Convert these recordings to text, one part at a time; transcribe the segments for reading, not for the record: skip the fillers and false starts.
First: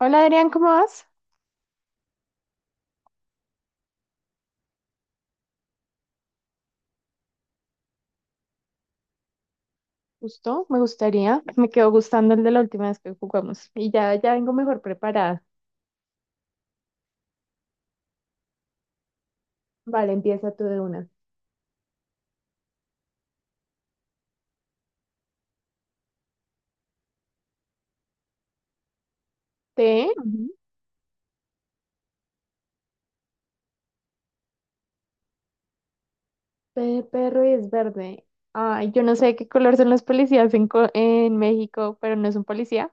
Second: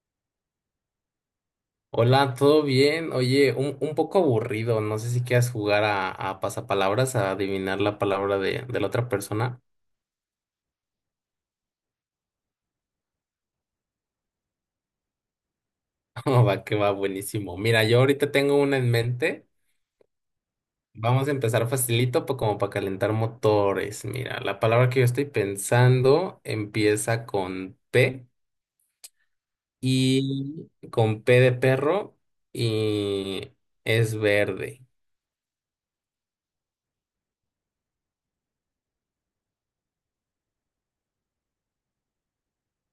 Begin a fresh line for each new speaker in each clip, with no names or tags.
Hola Adrián, ¿cómo vas?
Hola, ¿todo bien? Oye, un poco aburrido. No sé si quieras jugar a pasapalabras, a adivinar la palabra de la otra persona.
Justo, me gustaría. Me quedó gustando el de la última vez que jugamos. Y ya vengo mejor preparada.
Oh, va que va buenísimo. Mira, yo ahorita tengo una en mente.
Vale, empieza tú de una.
Vamos a empezar facilito, como para calentar motores. Mira, la palabra que yo estoy pensando empieza con P
T, ujú.
y con P de perro y es verde.
P de perro y es verde. Ay, yo no sé de qué color son los policías en, en México, pero no es un policía.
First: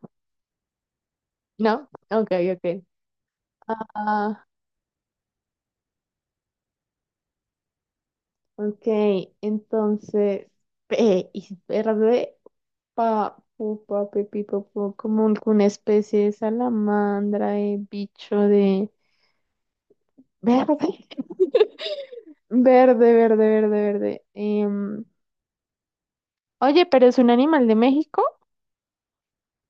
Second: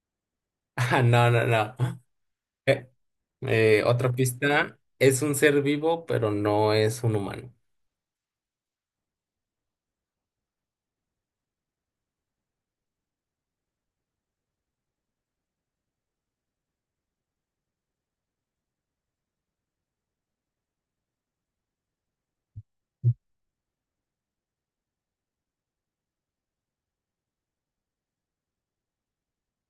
Ah, no, no,
¿No?
no.
Ok, ok.
Otra
Ah,
pista, es un ser vivo, pero no es un humano.
ok. Entonces, P y es verde. Pa, pu, pa, pe, pi, po, po, como una especie de salamandra, de bicho de verde. Verde, verde, verde, verde. Oye, pero es un animal de México.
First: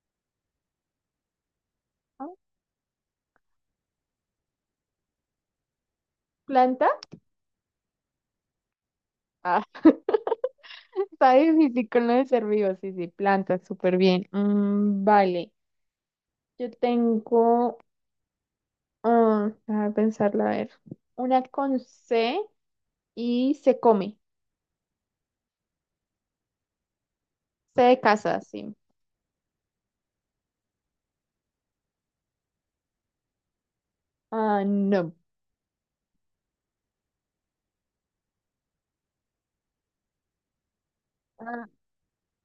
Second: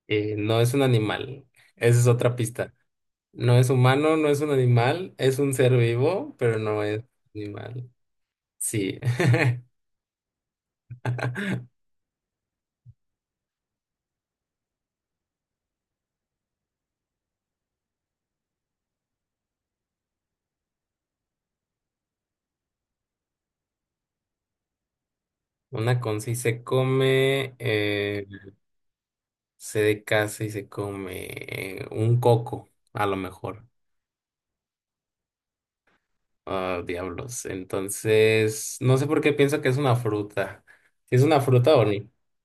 No es un animal. Esa es
¿Ah?
otra pista. No es humano, no es un animal, es un ser vivo, pero no
¿Planta?
es animal. Sí.
Ah, está difícil con lo de ser vivo. Sí, sí, planta, súper bien. Mm, vale, yo tengo. Ah, déjame pensarla, a ver. Una con C y se come.
Una con sí se come,
C de casa, sí.
se de casa y se come un coco, a lo mejor.
Ah, no.
Ah, diablos. Entonces, no sé por qué pienso que es una fruta. ¿Si es una
Ah,
fruta o no?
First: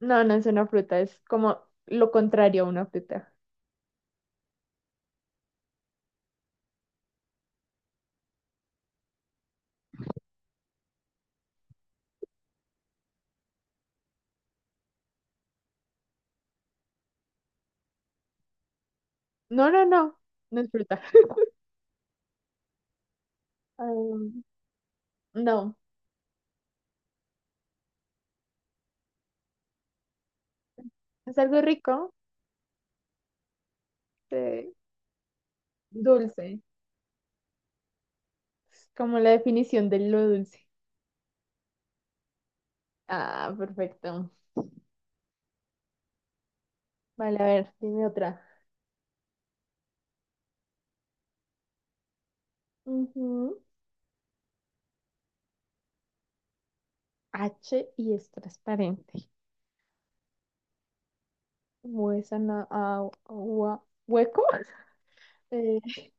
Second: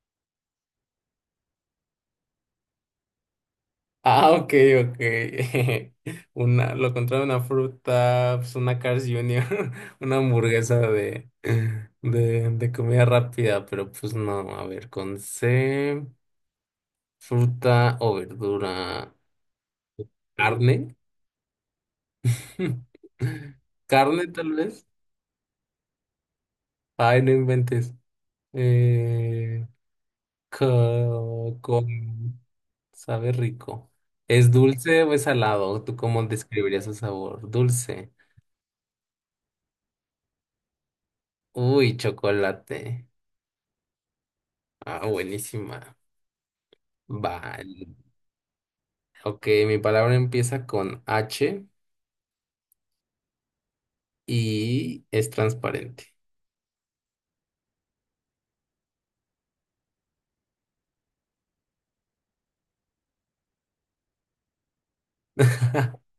no, no es una fruta, es como lo contrario a una fruta.
Ah, ok, ok. Una, lo contrario de una fruta, pues una Cars Junior, una hamburguesa de comida rápida, pero pues no, a ver, con C, fruta o verdura,
No, no, no, no es
carne,
fruta.
carne
Ah,
tal vez.
no,
Ay, no inventes. Eh,
es
co-
algo
con,
rico.
sabe rico. ¿Es
Sí.
dulce o es salado? ¿Tú cómo
Dulce.
describirías el sabor? Dulce.
Como la definición de lo dulce.
Uy, chocolate.
Ah, perfecto.
Ah, buenísima.
Vale, a ver,
Vale.
dime otra.
Ok, mi palabra empieza con H
Ujú.
y es transparente.
H y es transparente. Huesa na- ah, hua- hueco. Eh,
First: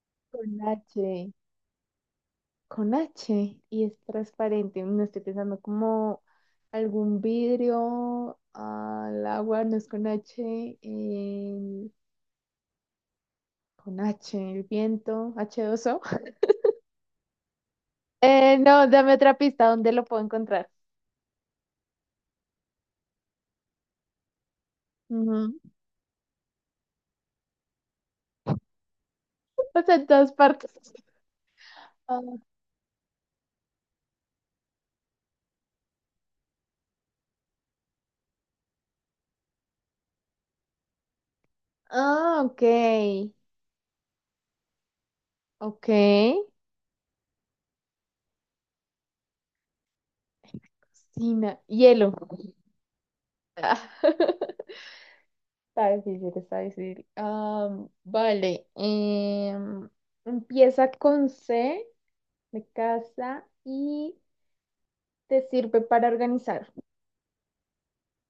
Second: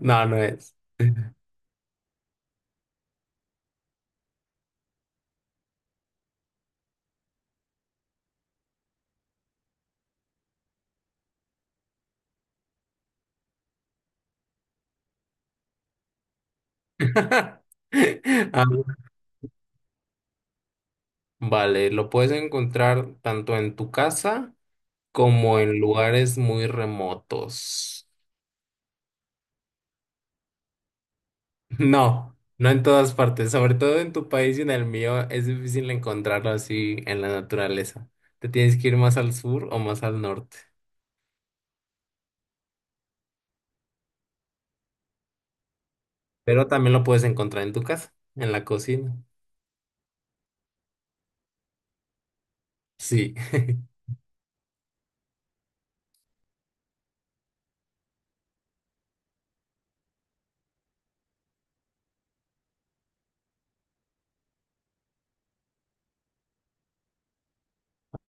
No, no
con
es.
H. Con H y es transparente. No estoy pensando como algún vidrio al agua, no es con H. Con H, el viento, h dos o…
Ah,
No, dame otra pista, ¿dónde lo puedo encontrar?
vale, lo puedes encontrar tanto en tu casa como en lugares muy remotos.
O sea, en todas partes.
No,
Ah,
no en todas partes, sobre todo en tu país y en el mío es difícil encontrarlo así en la naturaleza. Te tienes que ir más al sur o más al norte.
ah, ok. Ok.
Pero también lo puedes encontrar en tu casa, en la cocina.
Cocina. Hielo.
Sí.
Ah, está difícil, está difícil. Vale. Empieza con C de casa y te sirve para organizar.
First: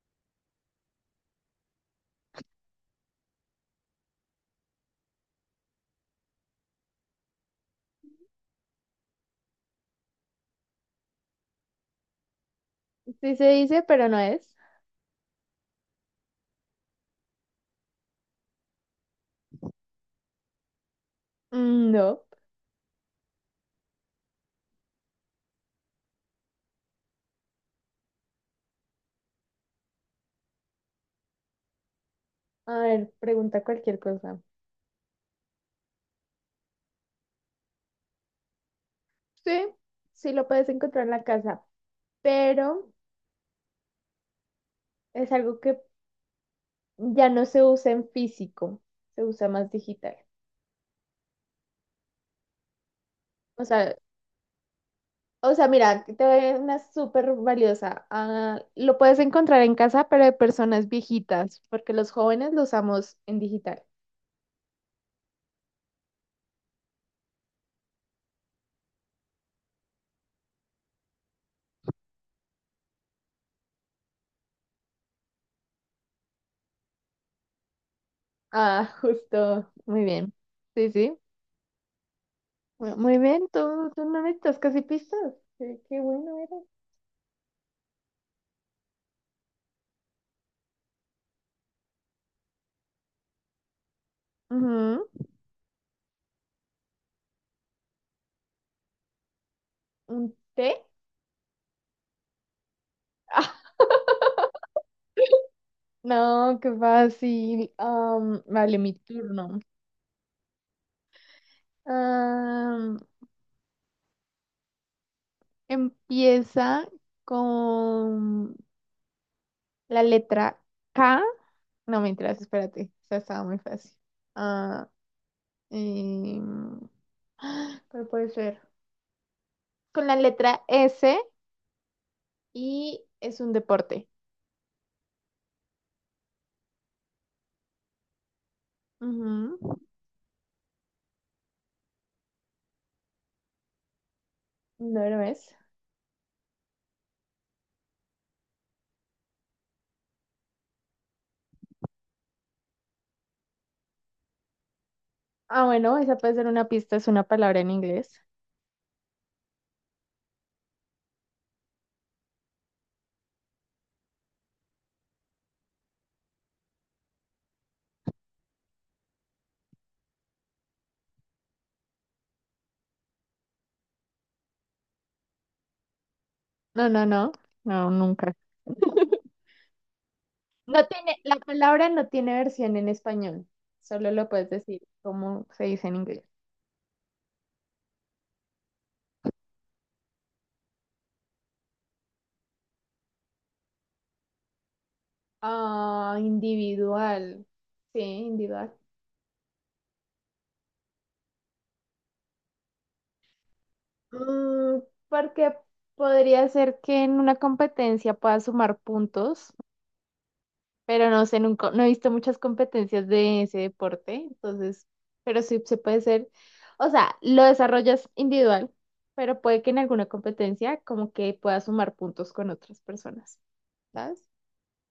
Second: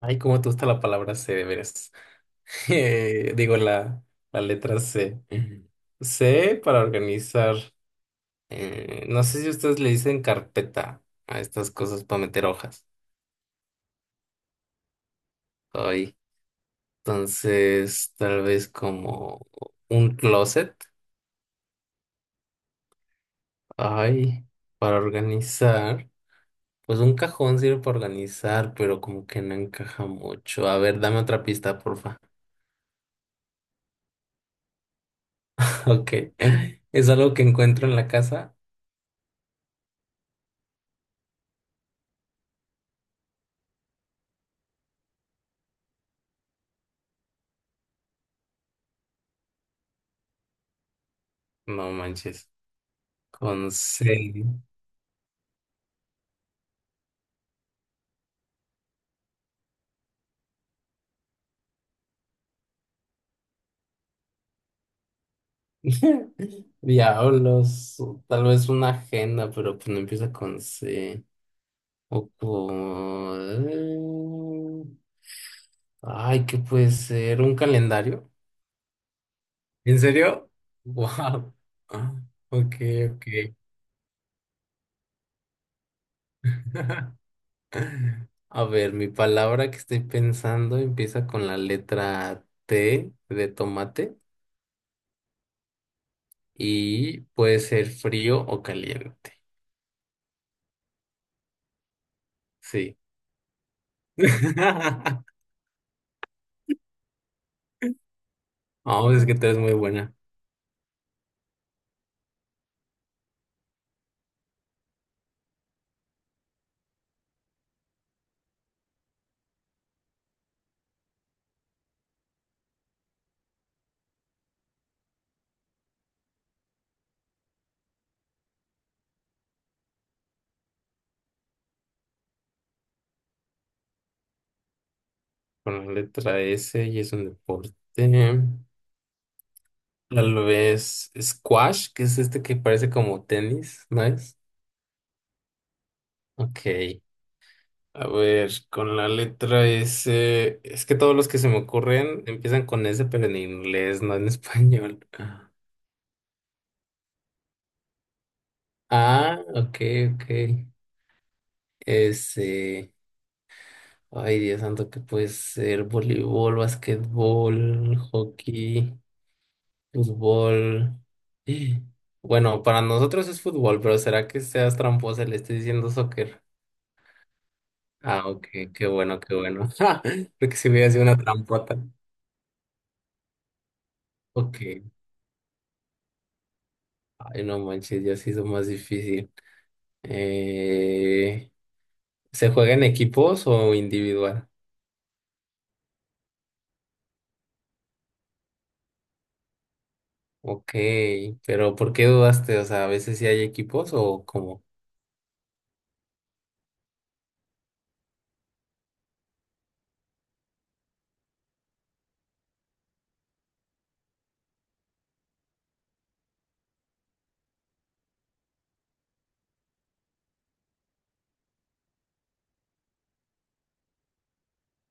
Ay, cómo te gusta la palabra C, de veras. Digo, la letra C. C para organizar. No sé si ustedes le dicen carpeta a estas cosas para meter hojas.
Sí se dice, pero no es.
Ay, entonces, tal vez como un closet.
Mm, no.
Ay, para organizar. Pues un cajón sirve para organizar, pero como que no encaja mucho. A ver, dame otra pista, porfa.
A ver, pregunta cualquier cosa.
Ok. Es algo que encuentro en la casa.
Sí, sí lo puedes encontrar en la casa, pero es algo que ya no se usa en físico, se usa más digital.
No manches.
O
Con
sea,
C.
o sea, mira, aquí te doy una súper valiosa. Ah, lo puedes encontrar en casa, pero de personas viejitas, porque los jóvenes lo usamos en digital.
Diablos. O tal vez una agenda, pero pues no empieza con C. O con... Ay, ¿qué puede ser? ¿Un calendario?
Ah, justo.
¿En
Muy bien.
serio?
Sí, sí.
Wow. Ok,
Muy
ok.
bien, tú no necesitas casi pistas. Qué bueno eres.
A ver, mi palabra que estoy pensando empieza con la letra T de tomate.
Ujú.
Y puede ser frío o caliente.
¿Un té?
Sí.
Ah, no, qué fácil. Vale, mi
Vamos, es que tú
turno.
eres muy buena
Empieza con la letra K. No, mentiras, espérate. Esa estaba muy fácil. Ah, em, ¿cuál puede ser? Con la letra S y es un deporte.
con la letra S y es un deporte.
Ujú.
Tal vez squash, que es este que parece como tenis, ¿no es?
No lo es.
Ok. A ver, con la letra S, es que todos los que se me ocurren empiezan con S, pero en inglés, no en español.
Ah, bueno, esa puede ser una pista, es una palabra en inglés.
Ah, ok, ok. S. Ay, Dios santo, que puede ser voleibol, basquetbol, hockey, fútbol. Bueno, para nosotros es fútbol, pero ¿será que seas tramposa? Y le estés diciendo soccer.
No, no, no. No,
Ah,
nunca.
ok, qué bueno, qué bueno. Porque si
No
hubiera sido
tiene,
una
la
trampota.
palabra no tiene versión en español. Solo lo puedes decir
Ok.
como se dice en inglés.
Ay, no manches, ya se hizo más difícil. Eh, ¿Se juega en equipos o individual?
Ah, individual. Sí, individual.
Ok, pero ¿por qué dudaste? O sea, ¿a veces sí hay equipos o cómo?
Mm, porque podría ser que en una competencia pueda sumar puntos, pero no sé, nunca, no he visto muchas competencias de ese deporte, entonces, pero sí se puede ser, o sea, lo desarrollas individual, pero puede que en alguna competencia como que pueda sumar puntos con otras personas, ¿sabes?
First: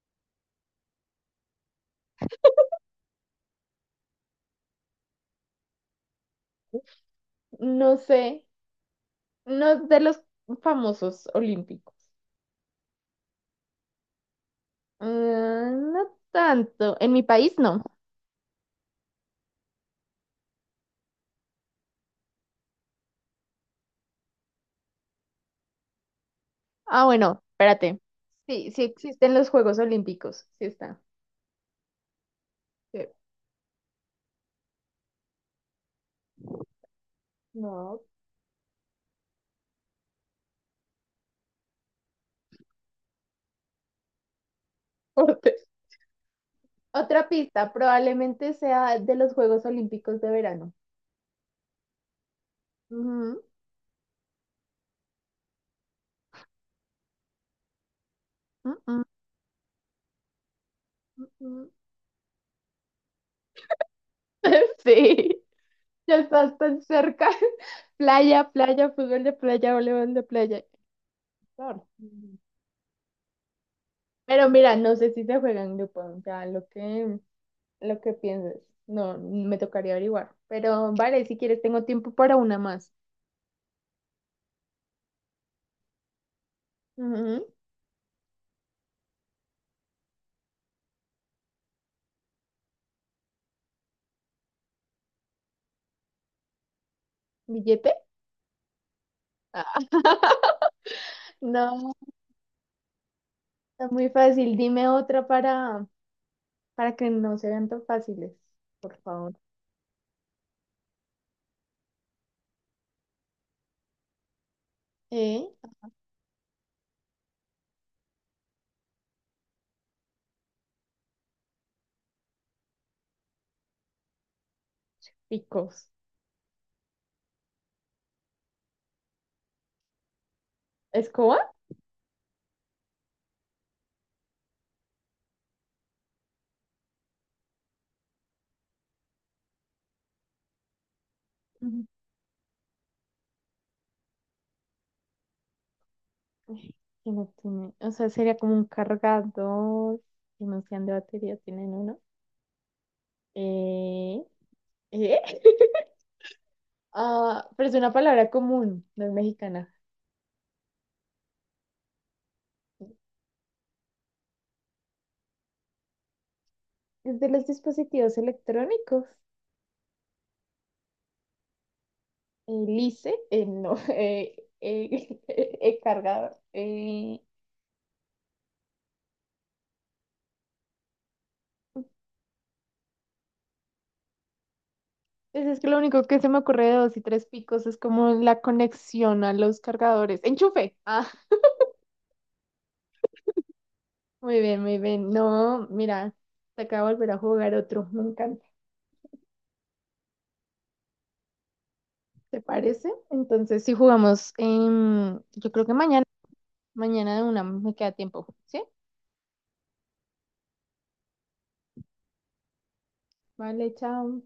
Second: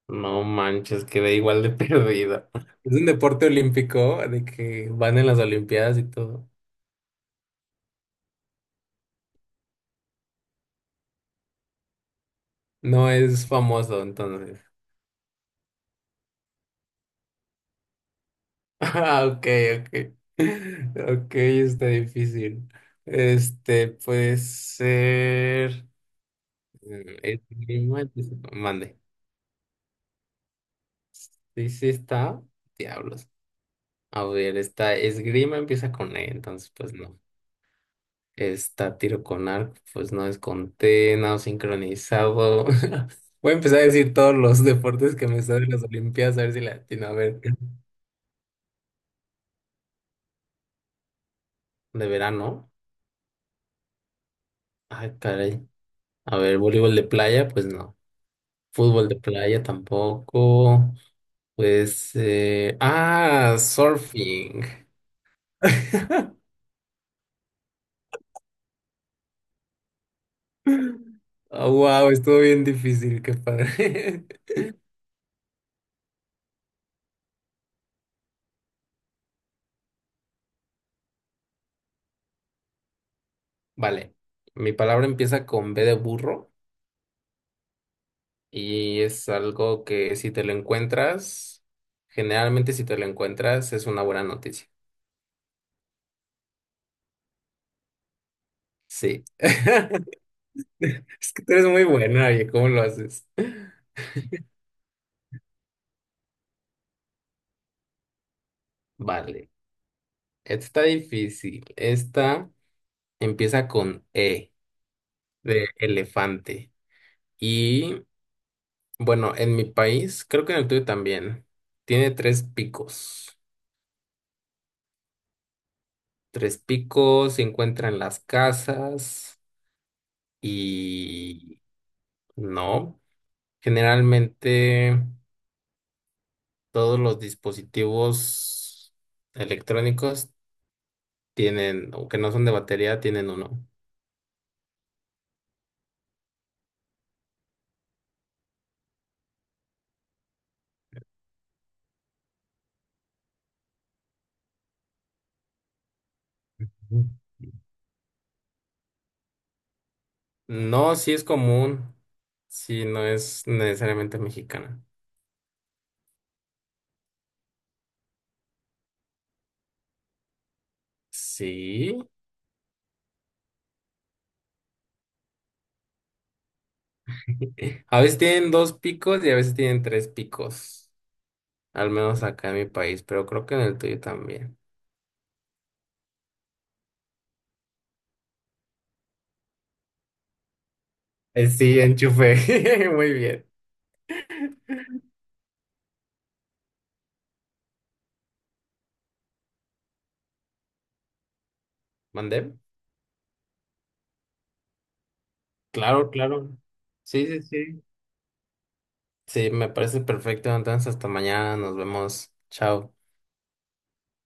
No manches, quedé igual de perdida. Es un deporte olímpico de que van en las Olimpiadas y todo.
No sé, no es de los famosos olímpicos.
No es famoso, entonces.
Ah, no tanto, en mi país no.
Ah, ok, ok. Ok, está difícil. Este, puede ser.
Ah,
Mm,
bueno, espérate.
esgrima,
Sí, sí
mande.
existen los Juegos Olímpicos. Sí está.
Sí, sí está.
Sí.
Diablos. A ver, esta esgrima empieza con E, entonces, pues no.
No,
Está tiro con arco, pues no desconté, nado sincronizado. Voy a empezar a decir todos los deportes que me están
deportes.
en las Olimpiadas, a ver si la atino. A
Otra
ver,
pista, probablemente sea de los Juegos Olímpicos de verano.
de verano.
Ujú,
Ay, caray. A ver, voleibol de playa, pues no.
ujú,
Fútbol de playa tampoco.
ujú.
Pues, ah, surfing.
Sí, ya estás tan cerca. Playa, playa, fútbol de playa, voleibol de playa. Claro.
Wow, estuvo bien difícil, qué padre.
Pero mira, no sé si se juega en grupo, o sea, lo que pienses. No, me tocaría averiguar. Pero vale, si quieres, tengo tiempo para una más.
Vale, mi palabra empieza con B de burro.
Ujú.
Y es algo que si te lo encuentras, generalmente si te lo encuentras es una buena noticia.
¿Billete?
Sí. Es que tú eres muy
No,
buena, oye, ¿cómo lo haces?
está muy fácil. Dime otra para que no se vean tan fáciles, por favor.
Vale. Esta está difícil. Esta empieza con E
¿Eh?
de elefante. Y bueno, en mi país, creo que en el tuyo también, tiene tres picos.
Picos.
Tres picos se encuentran en las casas
¿Escoba?
y no. Generalmente. Todos los dispositivos electrónicos
Ujú.
tienen, o que no son de batería, tienen uno.
Ay, que no tiene, o sea, sería como un cargador. Que no sean de batería, tienen uno. ¿Eh? ¿Eh?
Ujú.
Ah, pero es una palabra común, no es mexicana.
No, sí es común, sí, no es necesariamente mexicana.
Es de los dispositivos electrónicos.
Sí,
El ICE, no, cargador.
a veces tienen dos picos y a veces tienen tres picos, al menos acá en mi país, pero creo que en el tuyo también.
Pues es que lo único que se me ocurre de dos y tres picos es como la conexión a los cargadores. ¡Enchufe! Ah,
Sí, enchufe, muy bien.
muy bien, muy bien. No, mira, te acabo de volver a jugar otro. Me encanta.
¿Mandé?
¿Te parece? Entonces, si jugamos, yo creo que mañana,
Claro, claro.
mañana de
Sí, sí,
una me
sí.
queda tiempo. ¿Sí?
Sí, me parece perfecto. Entonces, hasta mañana, nos vemos. Chao.
Vale, chao.